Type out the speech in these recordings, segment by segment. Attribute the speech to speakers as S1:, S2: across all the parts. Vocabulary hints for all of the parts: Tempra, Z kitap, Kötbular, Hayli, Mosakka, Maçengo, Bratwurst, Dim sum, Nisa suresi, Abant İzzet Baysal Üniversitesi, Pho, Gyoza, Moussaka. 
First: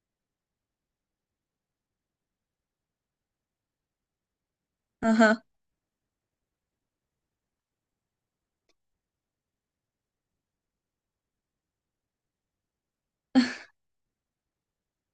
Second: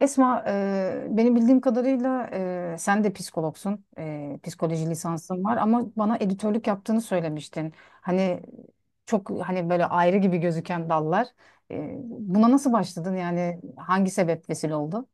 S1: Esma, beni bildiğim kadarıyla sen de psikologsun, psikoloji
S2: Aha.
S1: lisansın var ama bana editörlük yaptığını söylemiştin. Hani çok hani böyle ayrı gibi gözüken dallar. Buna nasıl başladın, yani hangi sebep vesile oldu?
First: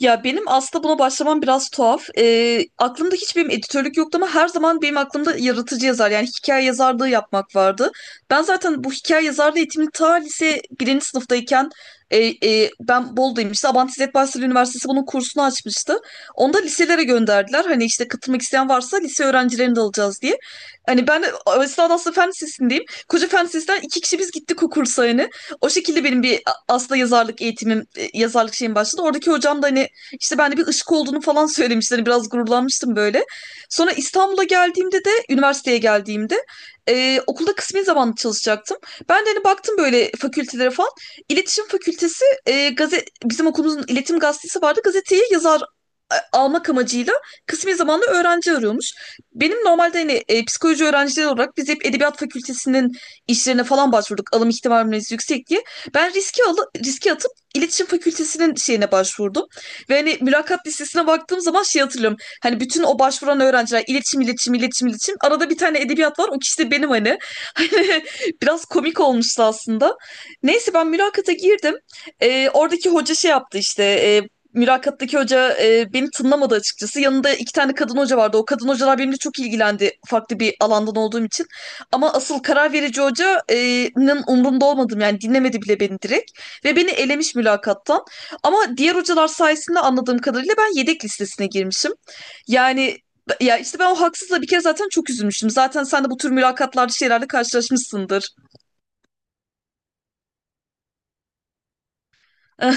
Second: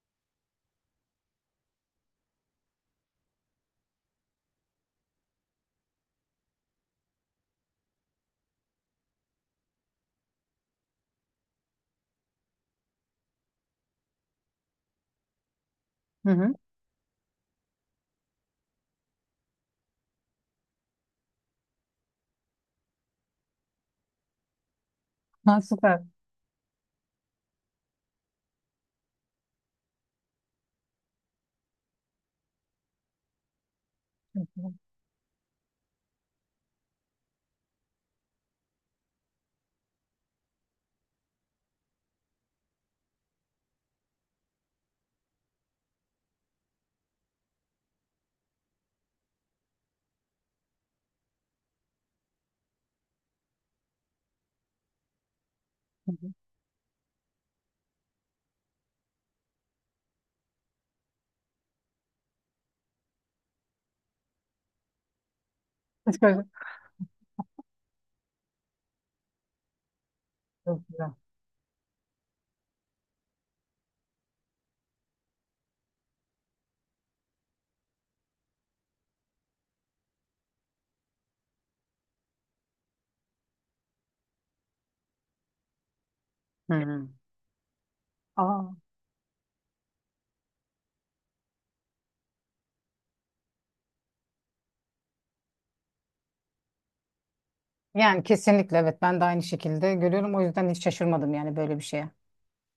S2: Ya benim aslında buna başlamam biraz tuhaf. Aklımda hiç benim editörlük yoktu ama her zaman benim aklımda yaratıcı yazar yani hikaye yazarlığı yapmak vardı. Ben zaten bu hikaye yazarlığı eğitimini ta lise birinci sınıftayken ben Bolu'dayım işte Abant İzzet Baysal Üniversitesi bunun kursunu açmıştı.
S1: Hı
S2: Onu
S1: hı.
S2: da liselere gönderdiler. Hani işte katılmak isteyen varsa lise öğrencilerini de alacağız diye. Hani ben de aslında fen lisesindeyim. Koca fen lisesinden iki kişi biz gittik o kursa hani.
S1: Ha,
S2: O
S1: süper.
S2: şekilde benim bir aslında yazarlık eğitimim, yazarlık şeyim başladı. Oradaki hocam da hani işte ben de bir ışık olduğunu falan söylemişler. Biraz gururlanmıştım böyle. Sonra İstanbul'a geldiğimde de üniversiteye geldiğimde okulda kısmi zamanlı çalışacaktım. Ben de hani baktım böyle fakültelere falan. İletişim Fakültesi gazet bizim okulumuzun iletişim gazetesi vardı. Gazeteyi yazar almak amacıyla kısmi zamanlı öğrenci arıyormuş. Benim normalde hani psikoloji öğrencileri olarak biz hep edebiyat fakültesinin işlerine falan başvurduk. Alım ihtimalimiz yüksek diye.
S1: Hı
S2: Ben
S1: hı.
S2: riski atıp iletişim fakültesinin şeyine başvurdum. Ve hani mülakat listesine baktığım zaman şey hatırlıyorum. Hani bütün o başvuran öğrenciler iletişim, iletişim, iletişim, iletişim. Arada bir tane edebiyat var. O
S1: Psikoloji.
S2: kişi de benim hani. Hani biraz komik olmuştu aslında. Neyse ben
S1: Çok güzel.
S2: mülakata girdim. Oradaki hoca şey yaptı işte. Mülakattaki hoca beni tınlamadı açıkçası. Yanında iki tane kadın hoca vardı. O kadın hocalar benimle çok ilgilendi farklı bir alandan olduğum için. Ama asıl karar verici hocanın umrunda olmadım yani dinlemedi bile beni direkt.
S1: Hı
S2: Ve beni
S1: hı.
S2: elemiş mülakattan.
S1: Aa.
S2: Ama diğer hocalar sayesinde anladığım kadarıyla ben yedek listesine girmişim. Yani ya işte ben o haksızla bir kere zaten çok üzülmüştüm. Zaten sen de bu tür mülakatlarda şeylerle
S1: Yani
S2: karşılaşmışsındır.
S1: kesinlikle evet, ben de aynı şekilde görüyorum. O yüzden hiç şaşırmadım yani böyle bir şeye.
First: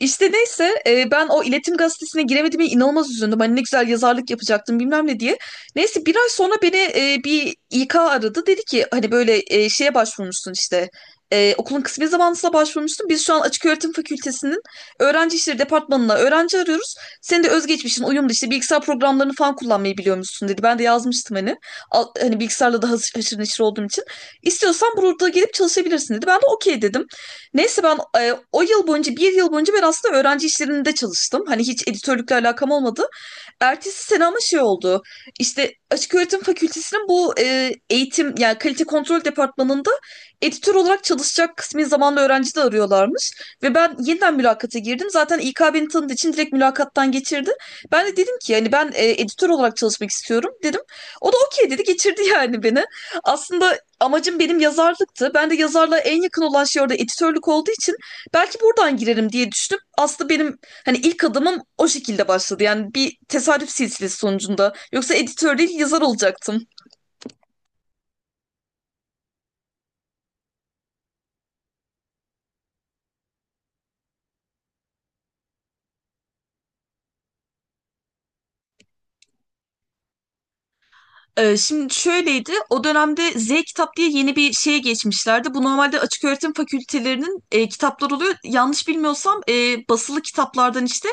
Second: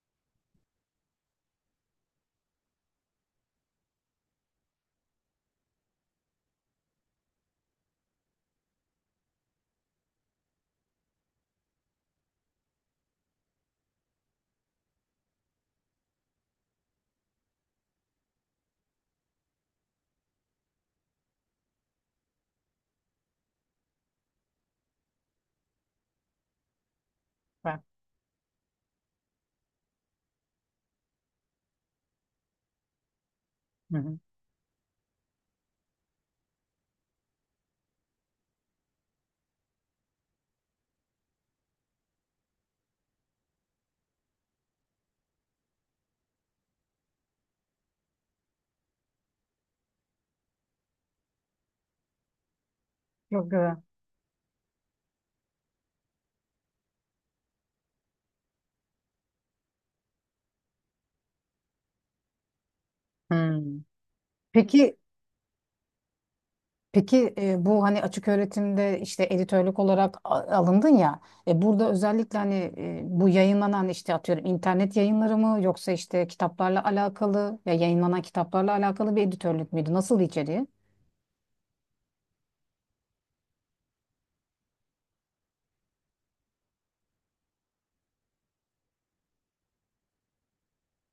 S2: İşte neyse ben o iletişim gazetesine giremediğime inanılmaz üzüldüm. Hani ne güzel yazarlık yapacaktım bilmem ne diye. Neyse bir ay sonra beni bir İK aradı. Dedi ki hani böyle şeye başvurmuşsun işte. Okulun kısmi zamanlısına başvurmuşsun. Biz şu an Açık Öğretim Fakültesi'nin öğrenci işleri departmanına öğrenci arıyoruz. Senin de özgeçmişin uyumlu işte bilgisayar programlarını falan kullanmayı biliyormuşsun dedi. Ben de yazmıştım hani. Hani bilgisayarla da haşır haşır neşir olduğum için. İstiyorsan burada gelip çalışabilirsin dedi. Ben de okey dedim.
S1: Bak.
S2: Neyse ben o yıl boyunca bir yıl boyunca ben aslında öğrenci işlerinde çalıştım. Hani hiç editörlükle alakam olmadı.
S1: Hı
S2: Ertesi
S1: hı.
S2: sene ama şey oldu. İşte Açık Öğretim Fakültesinin bu eğitim yani kalite kontrol departmanında editör olarak çalışacak kısmi zamanlı öğrenci de arıyorlarmış. Ve ben yeniden mülakata girdim. Zaten İK beni tanıdığı için direkt mülakattan geçirdi. Ben de dedim ki yani ben editör olarak çalışmak istiyorum dedim. O da okey dedi geçirdi yani beni.
S1: Çok güzel.
S2: Aslında amacım benim yazarlıktı. Ben de yazarlığa en yakın olan şey orada editörlük olduğu için belki buradan girerim diye düşündüm. Aslında benim hani ilk adımım o şekilde başladı. Yani bir
S1: Hı.
S2: tesadüf silsilesi sonucunda.
S1: Peki
S2: Yoksa editör değil yazar olacaktım.
S1: Peki bu hani açık öğretimde işte editörlük olarak alındın ya, burada özellikle bu yayınlanan işte atıyorum internet yayınları mı, yoksa işte kitaplarla alakalı, ya yayınlanan kitaplarla alakalı bir editörlük müydü? Nasıl içeriği?
S2: Şimdi şöyleydi, o dönemde Z kitap diye yeni bir şeye geçmişlerdi. Bu normalde açık öğretim fakültelerinin kitapları oluyor. Yanlış bilmiyorsam basılı kitaplardan işte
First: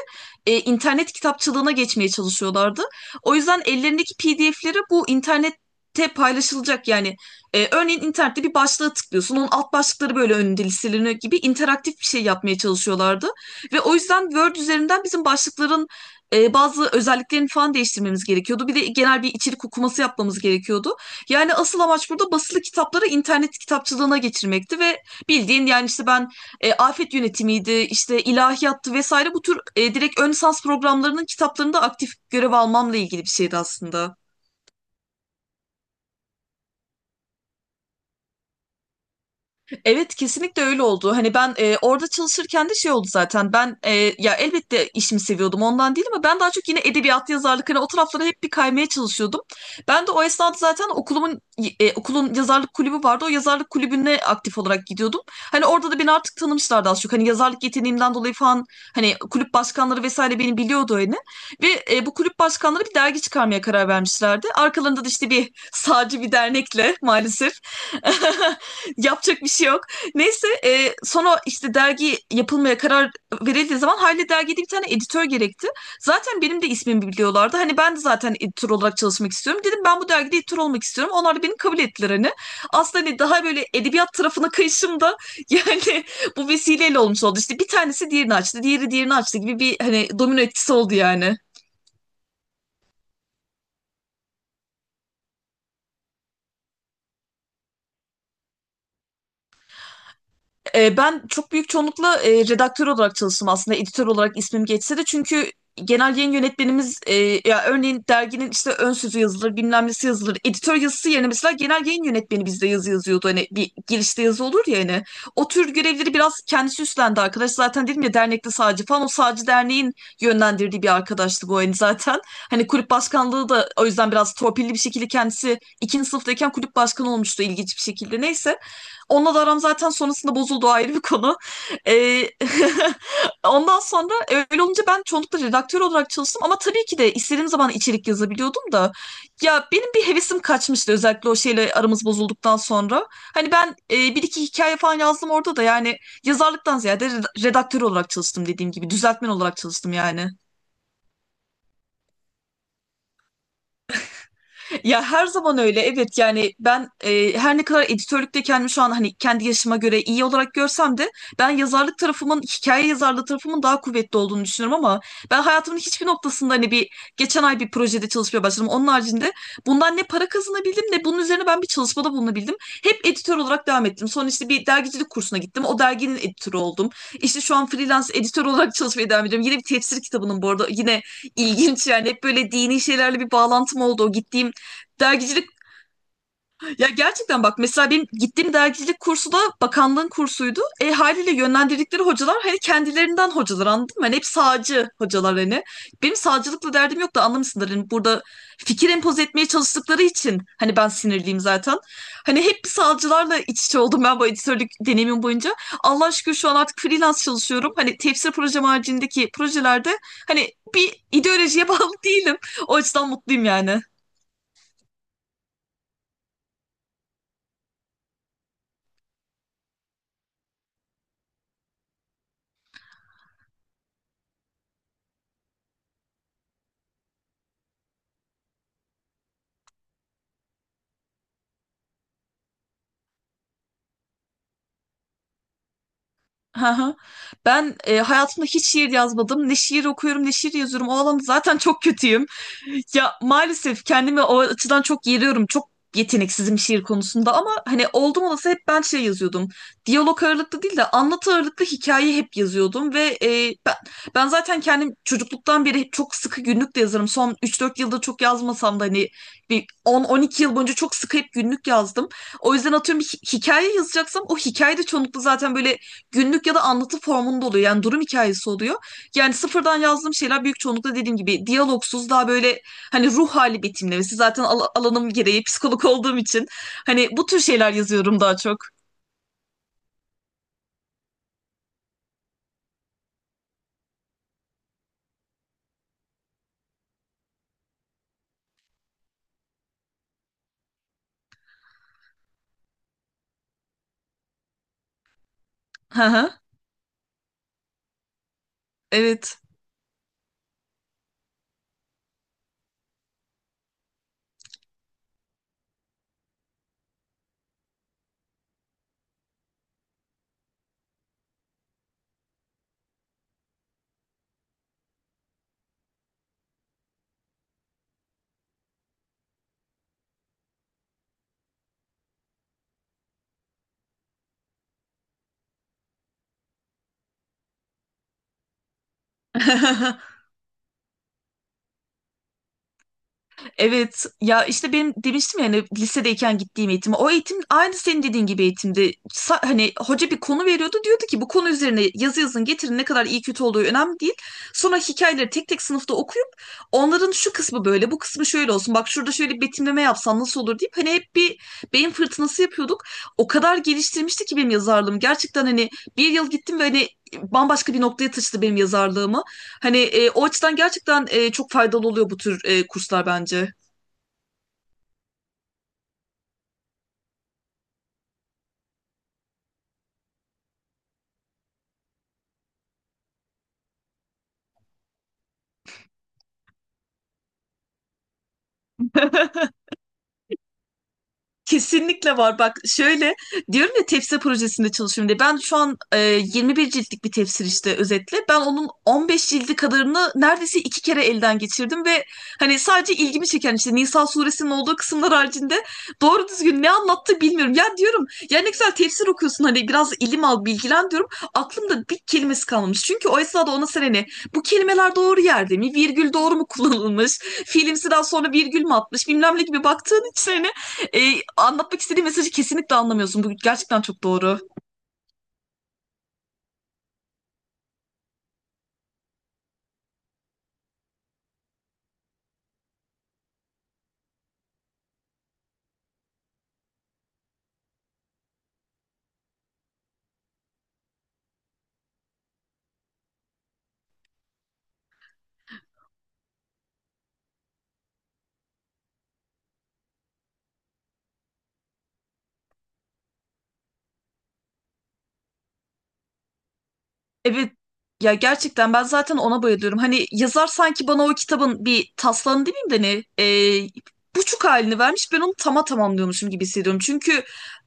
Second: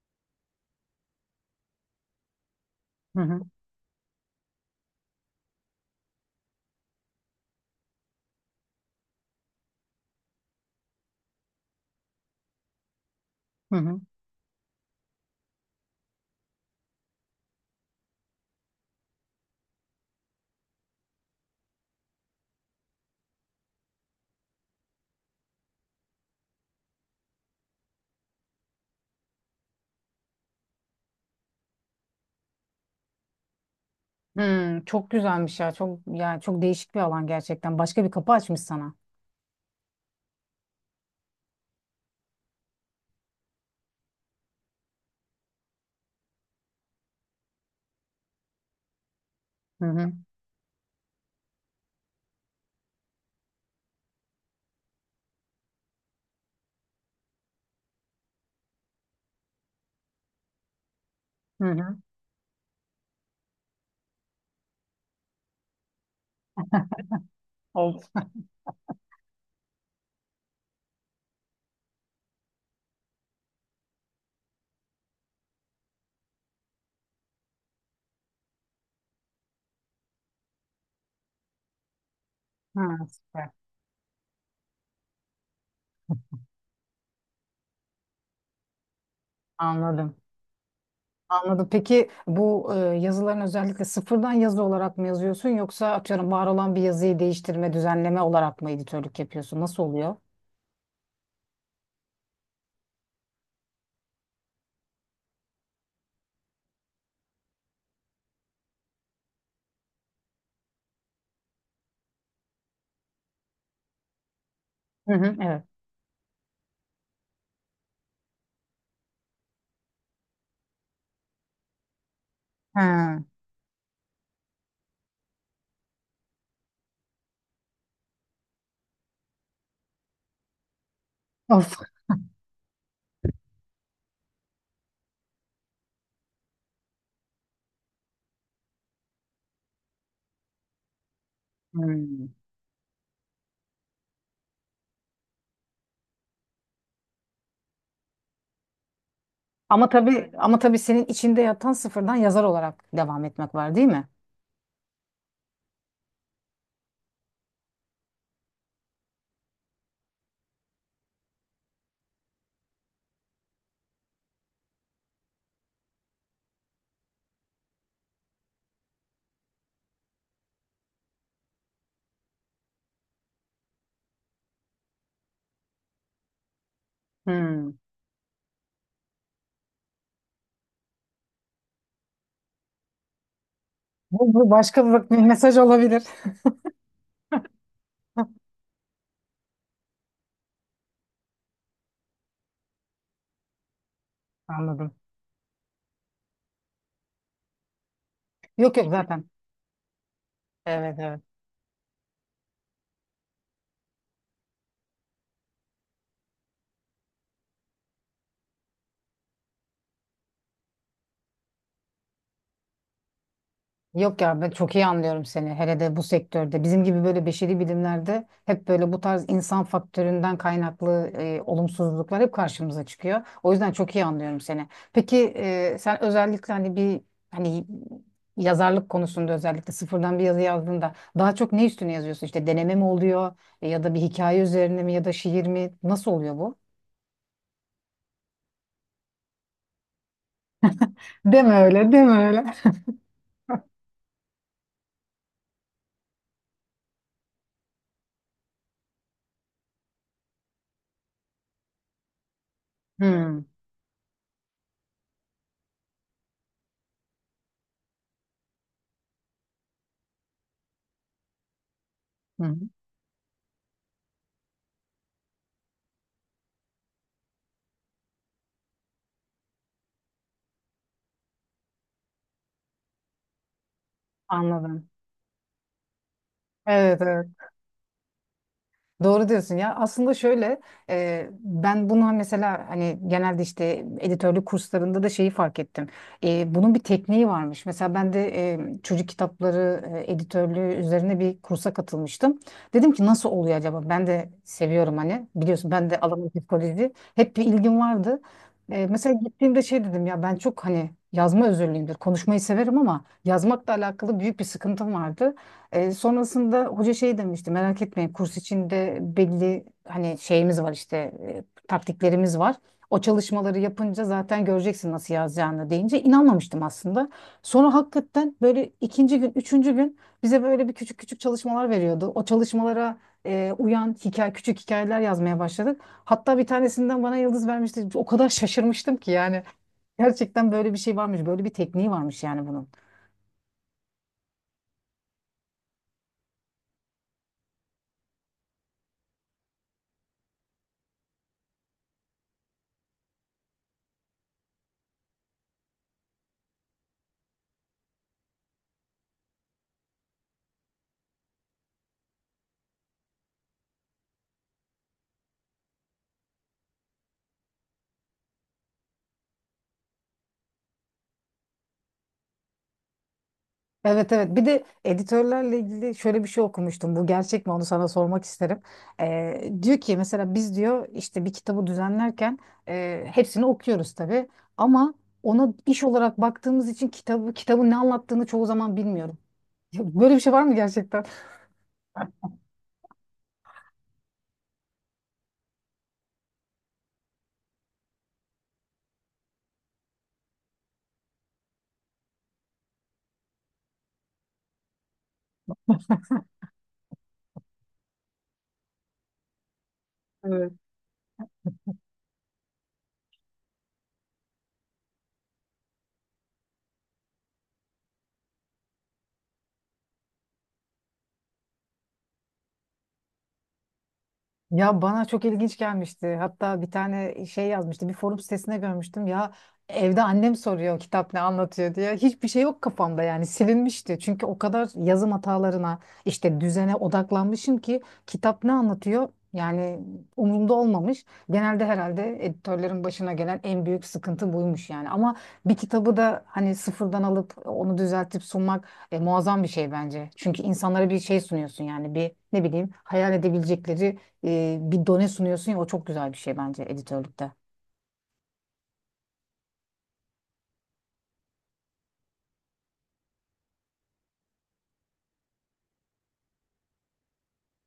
S2: internet kitapçılığına geçmeye çalışıyorlardı.
S1: Hı
S2: O
S1: hı.
S2: yüzden ellerindeki PDF'leri bu internette paylaşılacak yani. Örneğin internette bir başlığa tıklıyorsun, onun alt başlıkları böyle önünde listeleniyor gibi interaktif bir şey yapmaya çalışıyorlardı.
S1: Hı
S2: Ve o
S1: hı.
S2: yüzden Word üzerinden bizim başlıkların bazı özelliklerini falan değiştirmemiz gerekiyordu. Bir de genel bir içerik okuması yapmamız gerekiyordu. Yani asıl amaç burada basılı kitapları internet kitapçılığına geçirmekti ve bildiğin yani işte ben afet yönetimiydi, işte ilahiyattı vesaire bu tür direkt ön lisans programlarının kitaplarında aktif görev almamla ilgili bir şeydi aslında.
S1: Hmm, çok güzelmiş ya. Çok yani çok değişik bir alan gerçekten. Başka bir kapı açmış sana.
S2: Evet kesinlikle öyle oldu. Hani ben orada çalışırken de şey oldu zaten. Ben ya elbette işimi seviyordum ondan değil ama ben daha çok yine edebiyat, yazarlık hani o taraflara hep bir kaymaya çalışıyordum.
S1: Hı
S2: Ben de
S1: hı.
S2: o esnada zaten okulun yazarlık kulübü vardı. O yazarlık kulübüne aktif olarak gidiyordum. Hani orada da beni artık tanımışlardı az çok. Hani yazarlık yeteneğimden dolayı falan hani kulüp başkanları vesaire beni biliyordu hani.
S1: Hı
S2: Ve
S1: hı.
S2: bu kulüp başkanları bir dergi çıkarmaya karar vermişlerdi. Arkalarında da işte bir sağcı bir dernekle maalesef
S1: Oldu.
S2: yapacak bir şey yok. Neyse sonra işte dergi yapılmaya karar verildiği zaman hayli dergide bir tane editör gerekti. Zaten benim de ismimi biliyorlardı. Hani ben de zaten editör olarak çalışmak istiyorum. Dedim ben bu dergide editör olmak istiyorum. Onlar da beni kabul ettiler hani.
S1: Ha,
S2: Aslında hani daha
S1: süper.
S2: böyle edebiyat tarafına kayışım da yani bu vesileyle olmuş oldu. İşte bir tanesi diğerini açtı, diğeri diğerini açtı gibi bir hani
S1: Anladım.
S2: domino etkisi oldu yani.
S1: Anladım. Peki bu yazıların özellikle sıfırdan yazı olarak mı yazıyorsun, yoksa atıyorum var olan bir yazıyı değiştirme, düzenleme olarak mı editörlük yapıyorsun? Nasıl oluyor?
S2: Ben çok büyük çoğunlukla redaktör olarak çalıştım aslında editör olarak ismim geçse de çünkü genel yayın yönetmenimiz ya örneğin derginin işte ön sözü yazılır bilmem nesi yazılır editör yazısı yerine mesela genel yayın yönetmeni bizde yazı yazıyordu hani bir girişte yazı olur ya hani
S1: Hı hı,
S2: o
S1: evet.
S2: tür görevleri biraz kendisi üstlendi arkadaş zaten dedim ya dernekte sağcı falan o sağcı derneğin yönlendirdiği bir arkadaştı bu hani zaten hani kulüp
S1: Ha.
S2: başkanlığı da o yüzden biraz torpilli bir şekilde kendisi ikinci sınıftayken kulüp başkanı olmuştu ilginç bir şekilde neyse. Onunla da aram zaten sonrasında bozuldu ayrı bir konu.
S1: Of.
S2: Ee, ondan sonra öyle olunca ben çoğunlukla redaktör olarak çalıştım ama tabii ki de istediğim zaman içerik yazabiliyordum da ya benim bir hevesim kaçmıştı özellikle o şeyle aramız
S1: Hmm.
S2: bozulduktan sonra. Hani ben bir iki hikaye falan yazdım orada da yani yazarlıktan ziyade redaktör olarak çalıştım dediğim gibi düzeltmen olarak
S1: Ama
S2: çalıştım yani.
S1: tabii, ama tabii senin içinde yatan sıfırdan yazar olarak devam etmek var, değil mi?
S2: Ya her zaman öyle evet yani ben her ne kadar editörlükte kendimi şu an hani kendi yaşıma göre iyi olarak görsem de ben yazarlık tarafımın hikaye yazarlığı tarafımın daha kuvvetli olduğunu düşünüyorum ama ben hayatımın hiçbir noktasında hani bir geçen ay bir projede çalışmaya başladım. Onun haricinde bundan ne para kazanabildim ne bunun üzerine ben bir çalışmada bulunabildim. Hep editör olarak devam ettim. Sonra işte bir dergicilik kursuna gittim. O derginin editörü oldum. İşte şu an
S1: Hmm.
S2: freelance editör olarak çalışmaya devam ediyorum. Yine bir tefsir kitabının bu arada yine ilginç yani hep böyle dini şeylerle bir bağlantım oldu. O
S1: Bu, bu
S2: gittiğim
S1: başka bir bir
S2: dergicilik
S1: mesaj olabilir.
S2: ya gerçekten bak mesela benim gittiğim dergicilik kursu da bakanlığın kursuydu. E haliyle yönlendirdikleri hocalar hani kendilerinden hocalar anladın mı? Hani hep sağcı
S1: Anladım.
S2: hocalar hani. Benim sağcılıkla derdim yok da anlamışsındır. Hani burada
S1: Yok yok
S2: fikir empoze
S1: zaten.
S2: etmeye çalıştıkları için hani ben
S1: Evet evet.
S2: sinirliyim zaten. Hani hep sağcılarla iç içe oldum ben bu editörlük deneyimim boyunca. Allah şükür şu an artık freelance çalışıyorum. Hani tefsir projem haricindeki projelerde hani bir ideolojiye bağlı değilim. O açıdan mutluyum yani.
S1: Yok ya, ben çok iyi anlıyorum seni. Hele de bu sektörde. Bizim gibi böyle beşeri bilimlerde hep böyle bu tarz insan faktöründen kaynaklı olumsuzluklar hep karşımıza çıkıyor. O yüzden çok iyi anlıyorum seni. Peki sen özellikle hani bir hani yazarlık konusunda özellikle sıfırdan bir yazı yazdığında daha çok ne üstüne yazıyorsun? İşte deneme mi oluyor, ya da bir hikaye üzerine mi, ya da şiir mi? Nasıl oluyor bu?
S2: Hı hı. Ben hayatımda hiç şiir yazmadım. Ne şiir okuyorum ne şiir yazıyorum. O alanda
S1: Deme
S2: zaten çok
S1: öyle, deme
S2: kötüyüm.
S1: öyle.
S2: Ya maalesef kendimi o açıdan çok yeriyorum. Çok yeteneksizim şiir konusunda ama hani oldum olası hep ben şey yazıyordum. Diyalog ağırlıklı değil de anlatı ağırlıklı hikaye hep yazıyordum ve
S1: Hmm,
S2: ben zaten kendim çocukluktan beri hep çok sıkı günlük de yazarım. Son üç dört yılda çok yazmasam da hani bir on on iki yıl boyunca çok sıkı hep günlük yazdım.
S1: hı
S2: O
S1: hı,
S2: yüzden atıyorum bir hikaye yazacaksam o hikaye de çoğunlukla zaten böyle günlük ya da anlatı formunda oluyor. Yani durum hikayesi oluyor. Yani sıfırdan yazdığım şeyler büyük çoğunlukla dediğim gibi diyalogsuz daha böyle hani ruh hali betimlemesi. Zaten
S1: anladım.
S2: alanım gereği psikolog olduğum için
S1: Evet
S2: hani
S1: evet.
S2: bu tür şeyler yazıyorum daha çok.
S1: Doğru diyorsun ya. Aslında şöyle, ben bunu hani, mesela hani genelde işte editörlük kurslarında da şeyi fark ettim. Bunun bir tekniği varmış. Mesela ben de çocuk kitapları editörlüğü üzerine bir kursa katılmıştım. Dedim ki nasıl oluyor acaba? Ben de seviyorum hani. Biliyorsun, ben de
S2: Hı
S1: alanım
S2: hı.
S1: psikoloji. Hep bir ilgim vardı. Mesela
S2: Evet.
S1: gittiğimde şey dedim ya, ben çok hani yazma özürlüyümdür. Konuşmayı severim ama yazmakla alakalı büyük bir sıkıntım vardı. Sonrasında hoca şey demişti, merak etmeyin, kurs içinde belli hani şeyimiz var, işte taktiklerimiz var. O çalışmaları yapınca zaten göreceksin nasıl yazacağını, deyince inanmamıştım aslında. Sonra hakikaten böyle ikinci gün, üçüncü gün bize böyle bir küçük çalışmalar veriyordu. O çalışmalara uyan hikaye, küçük hikayeler yazmaya başladık. Hatta bir tanesinden bana yıldız vermişti. O kadar şaşırmıştım ki, yani gerçekten böyle bir şey varmış, böyle bir tekniği varmış yani bunun.
S2: Evet ya işte benim demiştim yani hani lisedeyken gittiğim eğitim o eğitim aynı senin dediğin gibi eğitimdi. Hani hoca bir konu veriyordu diyordu ki bu konu üzerine yazı yazın getirin ne kadar iyi kötü olduğu önemli değil. Sonra hikayeleri tek tek sınıfta okuyup onların şu kısmı böyle bu kısmı şöyle olsun bak şurada şöyle bir betimleme yapsan nasıl olur deyip hani hep bir beyin fırtınası yapıyorduk. O kadar geliştirmişti ki benim yazarlığım gerçekten hani bir yıl gittim ve hani bambaşka bir noktaya taşıdı benim yazarlığımı. Hani o açıdan gerçekten çok faydalı oluyor bu tür kurslar bence.
S1: Evet evet, bir de editörlerle ilgili şöyle bir şey okumuştum, bu gerçek mi onu sana sormak isterim. Diyor ki mesela, biz diyor işte bir kitabı düzenlerken hepsini okuyoruz tabii, ama ona iş olarak baktığımız için kitabı, kitabın ne anlattığını çoğu zaman bilmiyorum. Ya böyle bir şey var mı gerçekten?
S2: Kesinlikle var. Bak şöyle diyorum ya tefsir projesinde çalışıyorum diye. Ben şu an 21 ciltlik bir tefsir işte özetle. Ben onun 15 cildi kadarını neredeyse iki kere elden geçirdim ve hani sadece ilgimi çeken işte Nisa suresinin olduğu kısımlar haricinde doğru düzgün ne anlattı bilmiyorum. Ya diyorum ya ne güzel tefsir okuyorsun hani biraz ilim al
S1: Evet.
S2: bilgilen diyorum. Aklımda bir kelimesi kalmamış. Çünkü o esnada ona sen hani bu kelimeler doğru yerde mi? Virgül doğru mu kullanılmış? Fiilimsi daha sonra virgül mü atmış? Bilmem ne gibi baktığın için hani anlatmak istediğim mesajı kesinlikle anlamıyorsun. Bu gerçekten çok doğru.
S1: Ya bana çok ilginç gelmişti. Hatta bir tane şey yazmıştı. Bir forum sitesinde görmüştüm. Ya evde annem soruyor, kitap ne anlatıyor diye. Hiçbir şey yok kafamda, yani silinmişti. Çünkü o kadar yazım hatalarına, işte düzene odaklanmışım ki kitap ne anlatıyor yani umurumda olmamış. Genelde herhalde editörlerin başına gelen en büyük sıkıntı buymuş yani. Ama bir kitabı da hani sıfırdan alıp onu düzeltip sunmak muazzam bir şey bence. Çünkü insanlara bir şey sunuyorsun, yani bir, ne bileyim, hayal edebilecekleri bir done sunuyorsun ya, o çok güzel bir şey bence editörlükte.
S2: Evet ya gerçekten ben zaten ona bayılıyorum. Hani yazar sanki bana o kitabın bir taslağını demeyeyim de ne e, buçuk halini vermiş ben onu tamamlıyormuşum gibi hissediyorum. Çünkü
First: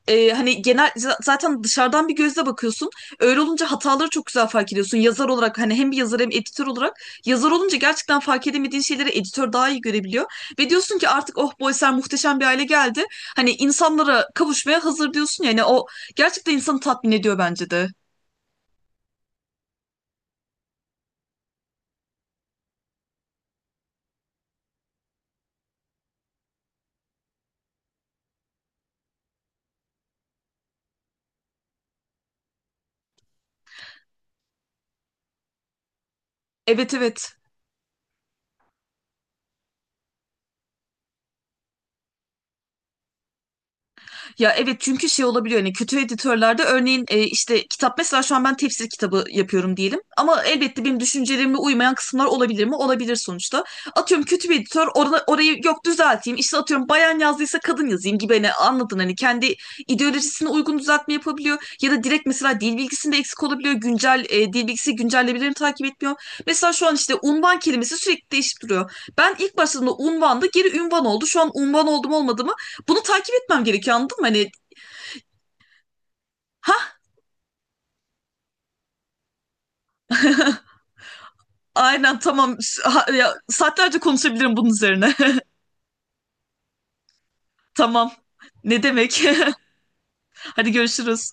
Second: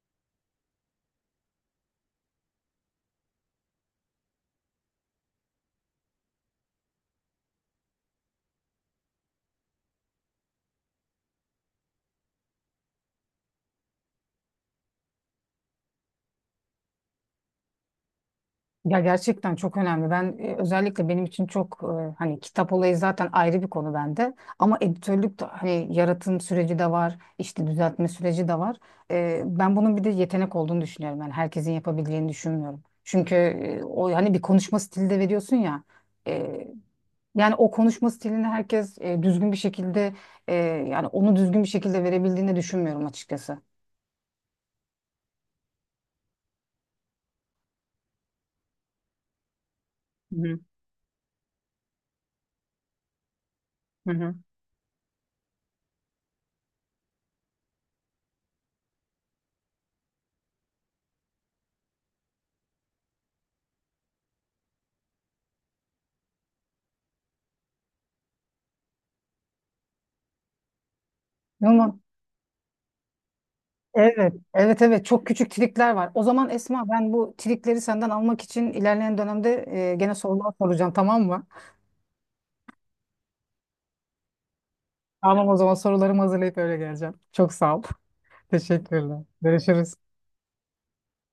S2: hani genel zaten dışarıdan bir gözle bakıyorsun. Öyle olunca hataları çok güzel fark ediyorsun. Yazar olarak hani hem bir yazar hem editör olarak yazar olunca gerçekten fark edemediğin şeyleri editör daha iyi görebiliyor. Ve diyorsun ki artık oh bu eser muhteşem bir hale geldi. Hani insanlara kavuşmaya hazır diyorsun ya, yani o gerçekten insanı tatmin ediyor bence de.
S1: Ya gerçekten çok önemli. Ben özellikle benim için çok hani kitap olayı zaten ayrı bir konu bende. Ama editörlük de hani, yaratım süreci de var, işte düzeltme süreci de var. Ben bunun bir de yetenek olduğunu düşünüyorum. Yani herkesin yapabileceğini düşünmüyorum. Çünkü o hani bir konuşma stili de veriyorsun ya. e,
S2: Evet evet.
S1: Yani o konuşma stilini herkes düzgün bir şekilde, e, yani onu düzgün bir şekilde verebildiğini düşünmüyorum açıkçası.
S2: Ya evet çünkü şey olabiliyor hani kötü editörlerde örneğin işte kitap mesela şu an ben tefsir kitabı yapıyorum diyelim
S1: Hı
S2: ama
S1: hı.
S2: elbette benim düşüncelerime uymayan kısımlar olabilir mi? Olabilir sonuçta.
S1: Hı
S2: Atıyorum
S1: hı.
S2: kötü bir editör orada, orayı yok düzelteyim işte atıyorum bayan yazdıysa kadın yazayım gibi hani anladın hani kendi ideolojisine uygun düzeltme yapabiliyor ya da direkt mesela dil bilgisinde eksik olabiliyor güncel dil bilgisi güncellemelerini takip etmiyor. Mesela şu an işte unvan kelimesi sürekli değişip duruyor. Ben ilk başladığımda unvandı geri ünvan oldu şu an unvan
S1: Ama
S2: oldum olmadım bunu takip etmem gerekiyor anladın mı?
S1: evet,
S2: Hani
S1: evet, evet. Çok küçük trikler var. O zaman Esma,
S2: ha
S1: ben bu trikleri senden almak için ilerleyen dönemde gene sorular soracağım, tamam mı?
S2: aynen tamam. Ha, ya, saatlerce konuşabilirim bunun üzerine.
S1: Tamam, o zaman sorularımı hazırlayıp öyle geleceğim. Çok sağ ol.
S2: Tamam ne
S1: Teşekkürler.
S2: demek?
S1: Görüşürüz.
S2: Hadi görüşürüz.